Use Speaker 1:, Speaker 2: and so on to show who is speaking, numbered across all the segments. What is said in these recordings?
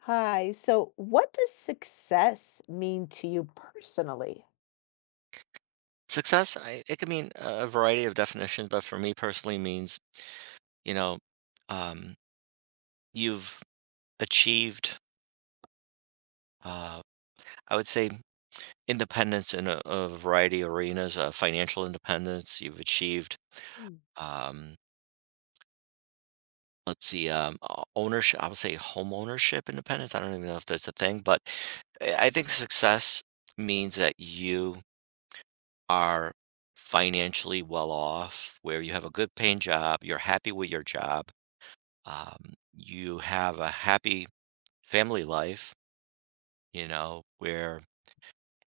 Speaker 1: Hi. So, what does success mean to you personally?
Speaker 2: Success, I it can mean a variety of definitions, but for me personally means, you know, um, you've achieved, uh, I would say independence in a variety of arenas, financial independence. You've achieved,
Speaker 1: Mm.
Speaker 2: um, let's see, ownership, I would say home ownership independence. I don't even know if that's a thing, but I think success means that you are financially well off, where you have a good paying job, you're happy with your job. You have a happy family life, where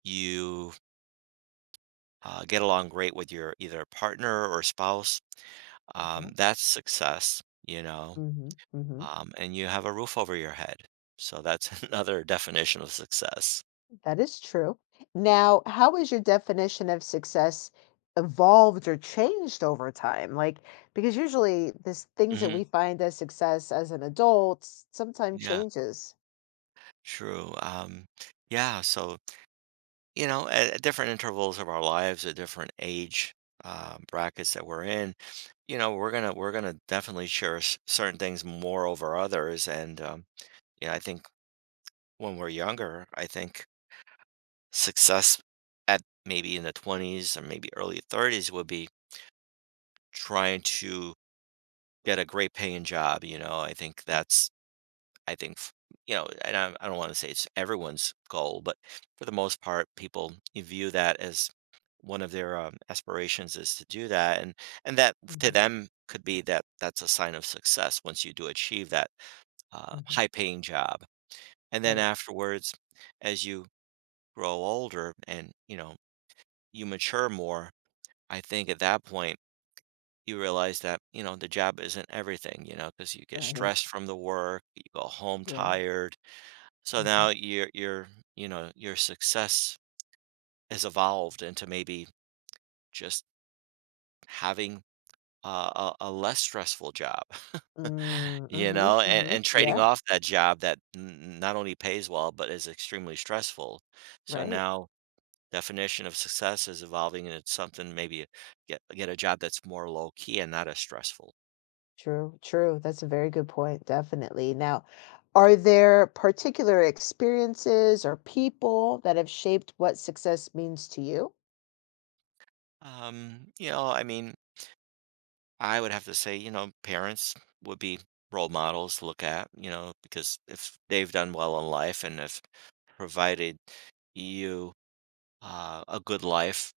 Speaker 2: you get along great with your either partner or spouse.
Speaker 1: Okay.
Speaker 2: That's success,
Speaker 1: Mm-hmm. Mm-hmm.
Speaker 2: and you have a roof over your head. So that's another definition of success.
Speaker 1: That is true. Now, how has your definition of success evolved or changed over time? Like, because usually this things that
Speaker 2: hmm
Speaker 1: we find as success as an adult sometimes
Speaker 2: Yeah,
Speaker 1: changes.
Speaker 2: true. Yeah, so at different intervals of our lives, at different age brackets that we're in, you know, we're gonna definitely cherish certain things more over others. And yeah, I think when we're younger, I think success at maybe in the twenties or maybe early thirties would be trying to get a great paying job. You know, I think that's I think, f- you know, and I don't want to say it's everyone's goal, but for the most part, people view that as one of their aspirations is to do that, and that to
Speaker 1: Mm-hmm.
Speaker 2: them could be that's a sign of success once you do achieve that
Speaker 1: Mm-hmm.
Speaker 2: high-paying job, and then
Speaker 1: Right.
Speaker 2: afterwards, as you grow older and you know you mature more, I think at that point you realize that you know the job isn't everything, you know, because you get
Speaker 1: Right.
Speaker 2: stressed from the work, you go home
Speaker 1: Yeah.
Speaker 2: tired. So
Speaker 1: Mm-hmm.
Speaker 2: now your you know your success has evolved into maybe just having a less stressful job,
Speaker 1: Mm,
Speaker 2: you
Speaker 1: hmm
Speaker 2: know, and,
Speaker 1: hmm.
Speaker 2: and trading
Speaker 1: Yeah,
Speaker 2: off that job that not only pays well but is extremely stressful. So
Speaker 1: right.
Speaker 2: now definition of success is evolving into something maybe get a job that's more low key and not as stressful.
Speaker 1: True, true. That's a very good point, definitely. Now, are there particular experiences or people that have shaped what success means to you?
Speaker 2: You know, I mean, I would have to say, you know, parents would be role models to look at, you know, because if they've done well in life and have provided you a good life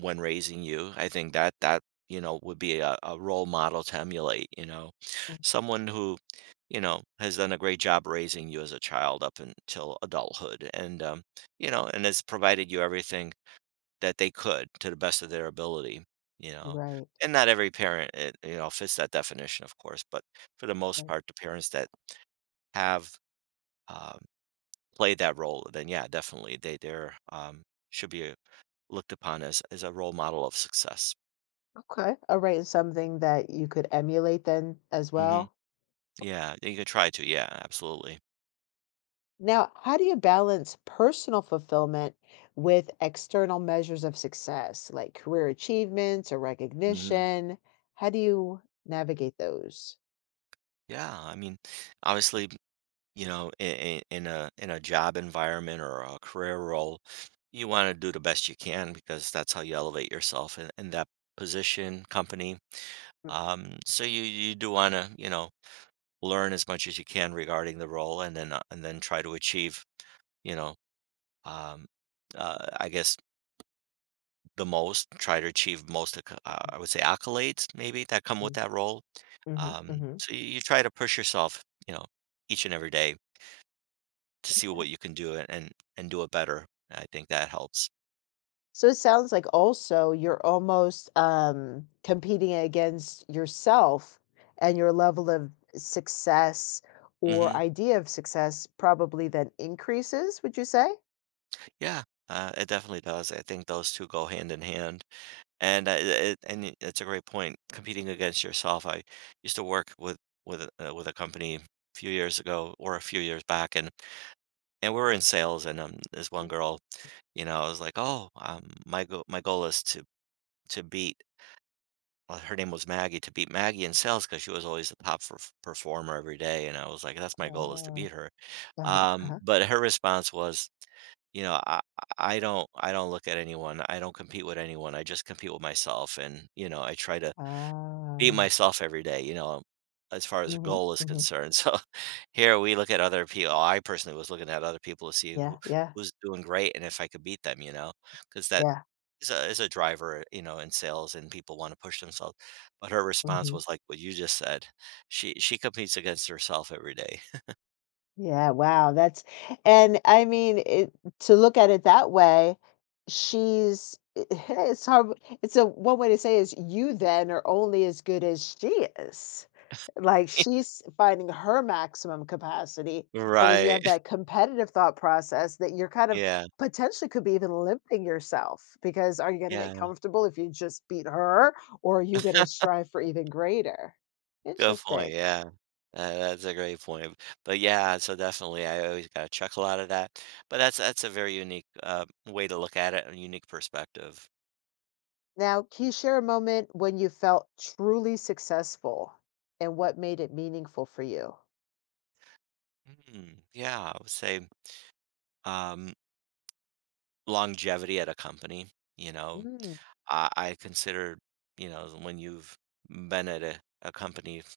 Speaker 2: when raising you, I think that that would be a role model to emulate. You know,
Speaker 1: Mm.
Speaker 2: someone who you know has done a great job raising you as a child up until adulthood, and you know, and has provided you everything that they could to the best of their ability, you know.
Speaker 1: Right,
Speaker 2: And not every parent, it, you know, fits that definition, of course, but for the most
Speaker 1: right.
Speaker 2: part, the parents that have um, played that role, then yeah, definitely they're should be looked upon as a role model of success.
Speaker 1: Okay. All right. Something that you could emulate then as
Speaker 2: hmm
Speaker 1: well.
Speaker 2: Yeah, you can try to. Yeah, absolutely.
Speaker 1: Now, how do you balance personal fulfillment with external measures of success, like career achievements or
Speaker 2: hmm
Speaker 1: recognition? How do you navigate those?
Speaker 2: Yeah, I mean, obviously you know, in a job environment or a career role, you want to do the best you can because that's how you elevate yourself in that position, company.
Speaker 1: Mm,
Speaker 2: So you do want to you know learn as much as you can regarding the role, and then try to achieve you know um, I guess the most try to achieve most acc- I
Speaker 1: hmm,
Speaker 2: would say accolades maybe that come with
Speaker 1: mhm.
Speaker 2: that role.
Speaker 1: Mm-hmm.
Speaker 2: So you try to push yourself, you know, each and every day to see what
Speaker 1: Okay.
Speaker 2: you can do and do it better. I think that helps.
Speaker 1: So it sounds like also you're almost competing against yourself and your level of success or
Speaker 2: Mhm.
Speaker 1: idea of success probably then increases, would you say?
Speaker 2: Yeah, it definitely does. I think those 2 go hand in hand, and I it and it it's a great point, competing against yourself. I used to work with a with a company a few years ago or a few years back, and we were in sales, and, this one
Speaker 1: Mm.
Speaker 2: girl, you know, I was like, "Oh, my goal is to beat." Well, her name was Maggie, to beat Maggie in sales, because she was always the top performer every day, and I was like, "That's my goal is to
Speaker 1: Oh,
Speaker 2: beat her."
Speaker 1: uh-huh, uh-huh.
Speaker 2: But her response was, you know, "I I don't look at anyone, I don't compete with anyone, I just compete with myself, and, you know, I try to beat
Speaker 1: Oh.
Speaker 2: myself every day, you know, as far as a
Speaker 1: Hmm
Speaker 2: goal is
Speaker 1: hmm.
Speaker 2: concerned." So, here we look at other people I personally was looking at other people to see
Speaker 1: Yeah,
Speaker 2: who
Speaker 1: yeah,
Speaker 2: who's doing great and if I could beat them, you know, because that
Speaker 1: yeah.
Speaker 2: is a driver, you know, in sales and people want to push themselves. But her response
Speaker 1: Hmm.
Speaker 2: was like what you just said. She competes against herself every day.
Speaker 1: Yeah, wow, that's, and I mean, it, to look at it that way, she's, it's hard. It's a one way to say is you then are only as good as she is. Like she's finding her maximum capacity. But when you
Speaker 2: Right.
Speaker 1: have that competitive thought process that you're kind of
Speaker 2: Yeah.
Speaker 1: potentially could be even limiting yourself, because are you going to get
Speaker 2: Yeah.
Speaker 1: comfortable if you just beat her, or are you going to strive for even greater?
Speaker 2: Good point.
Speaker 1: Interesting.
Speaker 2: Yeah. That's a great point. But yeah, so definitely I always got a chuckle out of that. But that's a very unique way to look at it, a unique perspective.
Speaker 1: Now, can you share a moment when you felt truly successful and what made it meaningful for you?
Speaker 2: Mm, yeah, I would say um longevity at a company, you know,
Speaker 1: Mm,
Speaker 2: I consider, you know, when you've been at a company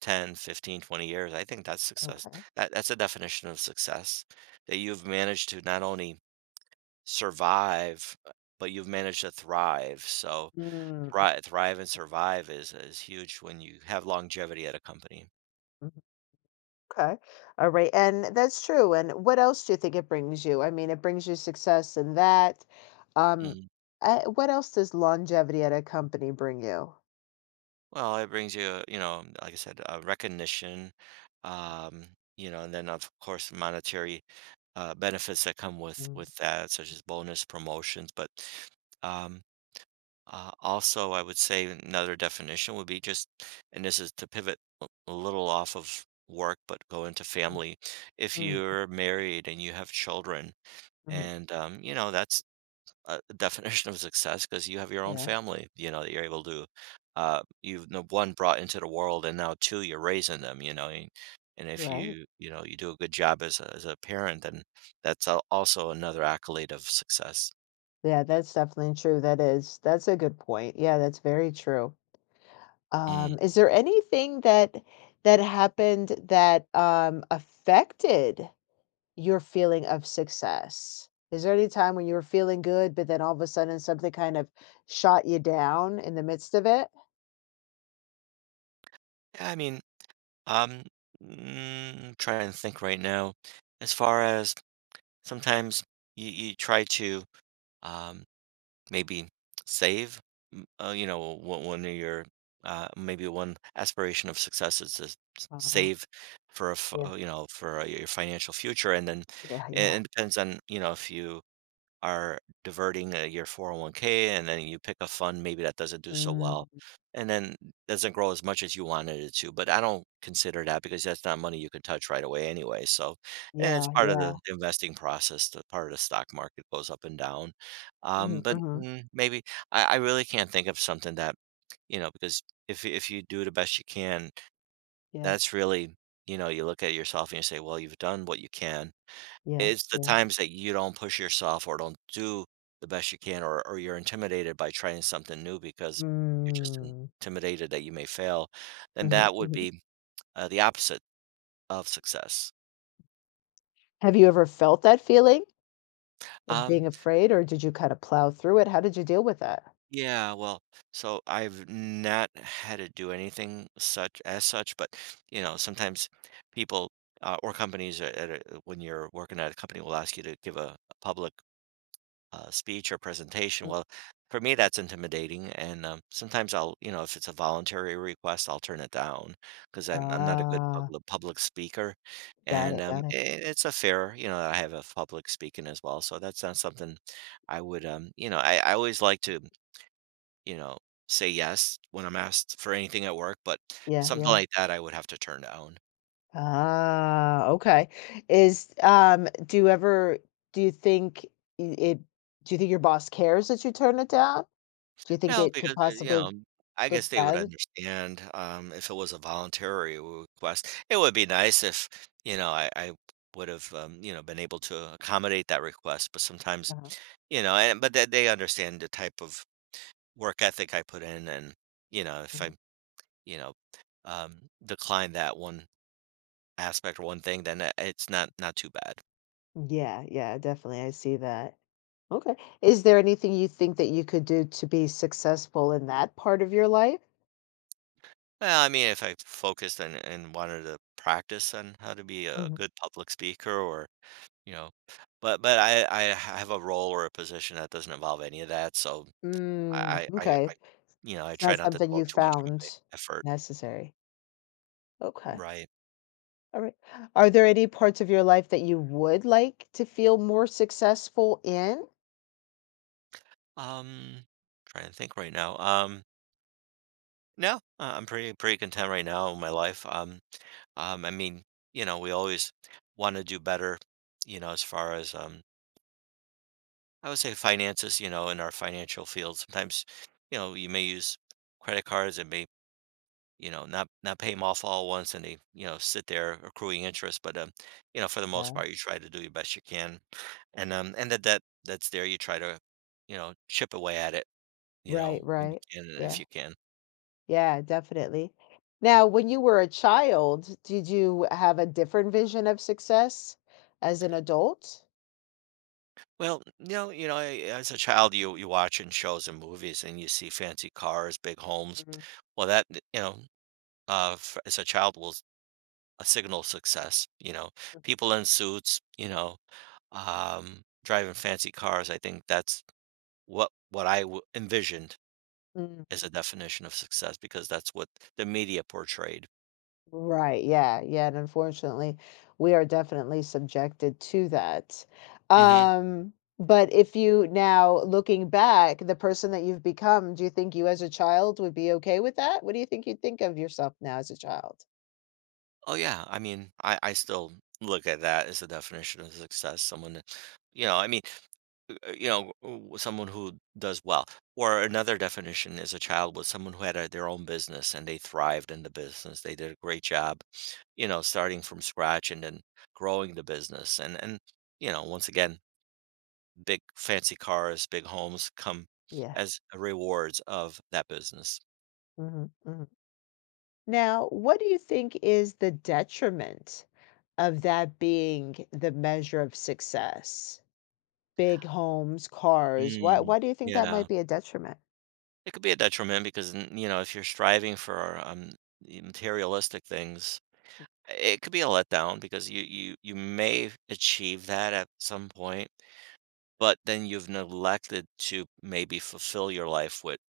Speaker 2: 10, 15, 20 years, I think that's success.
Speaker 1: okay.
Speaker 2: That's a definition of success that you've managed to not only survive, but you've managed to thrive. So
Speaker 1: Mm,
Speaker 2: thrive, thrive and survive is huge when you have longevity at a company.
Speaker 1: mm, okay. All right. And that's true. And what else do you think it brings you? I mean, it brings you success in that. Um,
Speaker 2: Mm-hmm.
Speaker 1: what else does longevity at a company bring you?
Speaker 2: Well, it brings you, you know, like I said, recognition, um, you know, and then of course monetary benefits that come
Speaker 1: Mm,
Speaker 2: with that, such as bonus promotions. But um, also, I would say another definition would be just, and this is to pivot a little off of work, but go into
Speaker 1: mm.
Speaker 2: family. If
Speaker 1: Mm,
Speaker 2: you're married and you have children,
Speaker 1: mhm.
Speaker 2: and you know, that's a definition of success because you have your own
Speaker 1: Yeah,
Speaker 2: family, you know, that you're able to, you've no one brought into the world, and now two, you're raising them, you know, and if
Speaker 1: right.
Speaker 2: you, you know, you do a good job as a parent, then also another accolade of success.
Speaker 1: Yeah, that's definitely true. That is, that's a good point. Yeah, that's very true.
Speaker 2: Mm.
Speaker 1: Is there anything that that happened that, affected your feeling of success? Is there any time when you were feeling good, but then all of a sudden something kind of shot you down in the midst of it?
Speaker 2: Yeah, I mean, um, mm, trying to think right now, as far as sometimes you, you try to, um, maybe save you know one, one of your maybe one aspiration of success is to
Speaker 1: Oh,
Speaker 2: save for a
Speaker 1: yeah,
Speaker 2: you know for your financial future and then
Speaker 1: yeah, yeah.
Speaker 2: and it depends on you know if you are diverting your 401k and then you pick a fund maybe that doesn't do so well
Speaker 1: Mm,
Speaker 2: and then doesn't grow as much as you wanted it to but I don't consider that because that's not money you can touch right away anyway so and it's
Speaker 1: yeah,
Speaker 2: part of
Speaker 1: yeah.
Speaker 2: the investing process the part of the stock market goes up and down
Speaker 1: Mhm,
Speaker 2: but
Speaker 1: mhm.
Speaker 2: mm, maybe I really can't think of something that you know because if you do the best you can
Speaker 1: Yeah,
Speaker 2: that's really you know you look at yourself and you say well you've done what you can
Speaker 1: yeah,
Speaker 2: it's the
Speaker 1: yeah.
Speaker 2: times that you don't push yourself or don't do the best you can or you're intimidated by trying something new because you're just
Speaker 1: Mm,
Speaker 2: intimidated that you may fail, and
Speaker 1: mhm,
Speaker 2: that would
Speaker 1: mhm.
Speaker 2: be, the opposite of success.
Speaker 1: Have you ever felt that feeling of
Speaker 2: Um,
Speaker 1: being afraid, or did you kind of plow through it? How did you deal with that?
Speaker 2: yeah, well, so I've not had to do anything such as such, but, you know, sometimes people, or companies at a when you're working at a company will ask you to give a public speech or presentation.
Speaker 1: Mm.
Speaker 2: Well, for me, that's intimidating, and sometimes I'll, you know, if it's a voluntary request, I'll turn it down because I'm not a good
Speaker 1: Ah,
Speaker 2: public speaker,
Speaker 1: got
Speaker 2: and
Speaker 1: it, got it.
Speaker 2: it's a fair, you know, I have a public speaking as well, so that's not something I would, you know, I always like to, you know, say yes when I'm asked for anything at work, but
Speaker 1: Yeah,
Speaker 2: something
Speaker 1: yeah.
Speaker 2: like that I would have to turn down.
Speaker 1: Ah, okay. Is, do you ever do you think i it do you think your boss cares that you turn it down? Do you think
Speaker 2: No,
Speaker 1: it could
Speaker 2: because, you
Speaker 1: possibly
Speaker 2: know, I
Speaker 1: look
Speaker 2: guess they would
Speaker 1: bad?
Speaker 2: understand, if it was a voluntary request. It would be nice if, you know, I would have, you know, been able to accommodate that request, but sometimes,
Speaker 1: Uh-huh,
Speaker 2: you know, and but they understand the type of work ethic I put in, and you know, if I,
Speaker 1: mhm.
Speaker 2: you know, um, decline that one aspect or one thing, then it's not not too bad.
Speaker 1: Yeah, yeah, definitely, I see that. Okay. Is there anything you think that you could do to be successful in that part of your life?
Speaker 2: Well, I mean, if I focused and wanted to practice on how to be a
Speaker 1: Mhm.
Speaker 2: good public speaker or you know? But I have a role or a position that doesn't involve any of that, so
Speaker 1: Mm,
Speaker 2: I
Speaker 1: okay.
Speaker 2: you know, I
Speaker 1: It's
Speaker 2: try
Speaker 1: not
Speaker 2: not to
Speaker 1: something you
Speaker 2: devote too much of my
Speaker 1: found
Speaker 2: effort.
Speaker 1: necessary. Okay.
Speaker 2: Right.
Speaker 1: All right. Are there any parts of your life that you would like to feel more successful in?
Speaker 2: Um, trying to think right now. No, I'm pretty content right now in my life. I mean, you know, we always want to do better, you know, as far as I would say finances, you know, in our financial field. Sometimes, you know, you may use credit cards, it may you know, not pay them off all at once and they, you know, sit there accruing interest. But you know, for the most
Speaker 1: Yeah.
Speaker 2: part, you try to do your best you can, and that's there. You try to, you know, chip away at it, you
Speaker 1: Right,
Speaker 2: know, when you
Speaker 1: right.
Speaker 2: can and if
Speaker 1: Yeah.
Speaker 2: you can.
Speaker 1: Yeah, definitely. Now, when you were a child, did you have a different vision of success as an adult?
Speaker 2: Well, you know, I- as a child, you watch in shows and movies, and you see fancy cars, big homes.
Speaker 1: Mhm.
Speaker 2: Well, that you know, as a child was a signal of success. You know, people in suits, you know, driving fancy cars. I think that's what I w envisioned
Speaker 1: Mm.
Speaker 2: as a definition of success because that's what the media portrayed.
Speaker 1: Right, yeah, yeah, and unfortunately, we are definitely subjected to that.
Speaker 2: Mhm.
Speaker 1: Um, but if you now looking back, the person that you've become, do you think you as a child would be okay with that? What do you think you'd think of yourself now as a child?
Speaker 2: Oh, yeah, I mean, I still look at that as a definition of success, someone that you know, I mean, you know, w someone who does well. Or another definition is a child was someone who had a their own business and they thrived in the business, they did a great job, you know, starting from scratch and then growing the business, and, you know, once again big fancy cars, big homes come
Speaker 1: Yeah.
Speaker 2: as rewards of that business.
Speaker 1: Hmm hmm. Now, what do you think is the detriment of that being the measure of success? Big homes, cars.
Speaker 2: Mm,
Speaker 1: Why do you think that
Speaker 2: yeah.
Speaker 1: might be a detriment?
Speaker 2: It could be a detriment because, you know, if you're striving for the materialistic things, it could be a letdown because you may achieve that at some point, but then you've neglected to maybe fulfill your life with,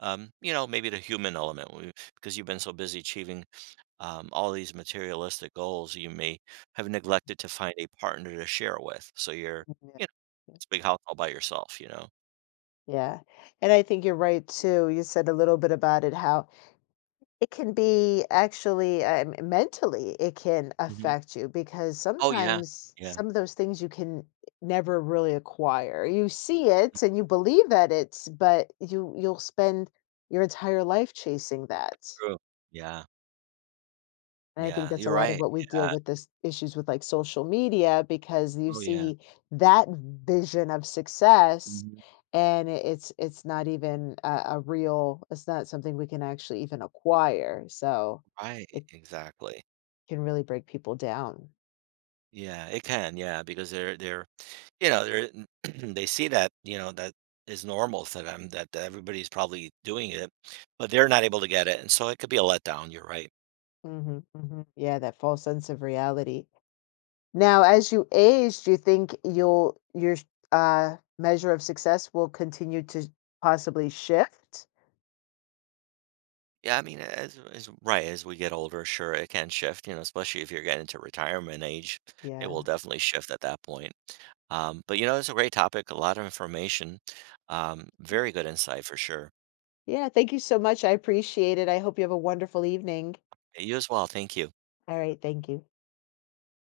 Speaker 2: you know, maybe the human element because you've been so busy achieving all these materialistic goals, you may have neglected to find a partner to share with. So you're,
Speaker 1: Mhm,
Speaker 2: you
Speaker 1: yeah.
Speaker 2: know, it's a big house all by yourself, you know?
Speaker 1: Yeah. And I think you're right too. You said a little bit about it how it can be actually mentally it can
Speaker 2: hmm
Speaker 1: affect you because
Speaker 2: Oh, yeah.
Speaker 1: sometimes
Speaker 2: Yeah.
Speaker 1: some of those things you can never really acquire. You see
Speaker 2: y-
Speaker 1: it and you believe that it's, but you you'll spend your entire life chasing that.
Speaker 2: True. Yeah.
Speaker 1: And I think
Speaker 2: Yeah.
Speaker 1: that's a
Speaker 2: You're
Speaker 1: lot of
Speaker 2: right.
Speaker 1: what we
Speaker 2: Yeah.
Speaker 1: deal with this issues with, like, social media because you
Speaker 2: Oh, yeah.
Speaker 1: see that vision of success,
Speaker 2: Mhm.
Speaker 1: and it it's not even a real, it's not something we can actually even acquire, so
Speaker 2: Right.
Speaker 1: it
Speaker 2: Exactly.
Speaker 1: can really break people down.
Speaker 2: Yeah. It can. Yeah. Because you know, they're, they see that, you know, that is normal to them that that everybody's probably doing it, but they're not able to get it. And so it could be a letdown. You're right.
Speaker 1: Mhm, mhm. Yeah, that false sense of reality. Now, as you age, do you think you'll your measure of success will continue to possibly shift?
Speaker 2: Yeah, I mean, as right, as we get older, sure, it can shift, you know, especially if you're getting to retirement age, it will
Speaker 1: Yeah.
Speaker 2: definitely shift at that point. But you know, it's a great topic, a lot of information, very good insight for sure.
Speaker 1: Yeah, thank you so much. I appreciate it. I hope you have a wonderful evening.
Speaker 2: You as well. Thank you.
Speaker 1: All right, thank you.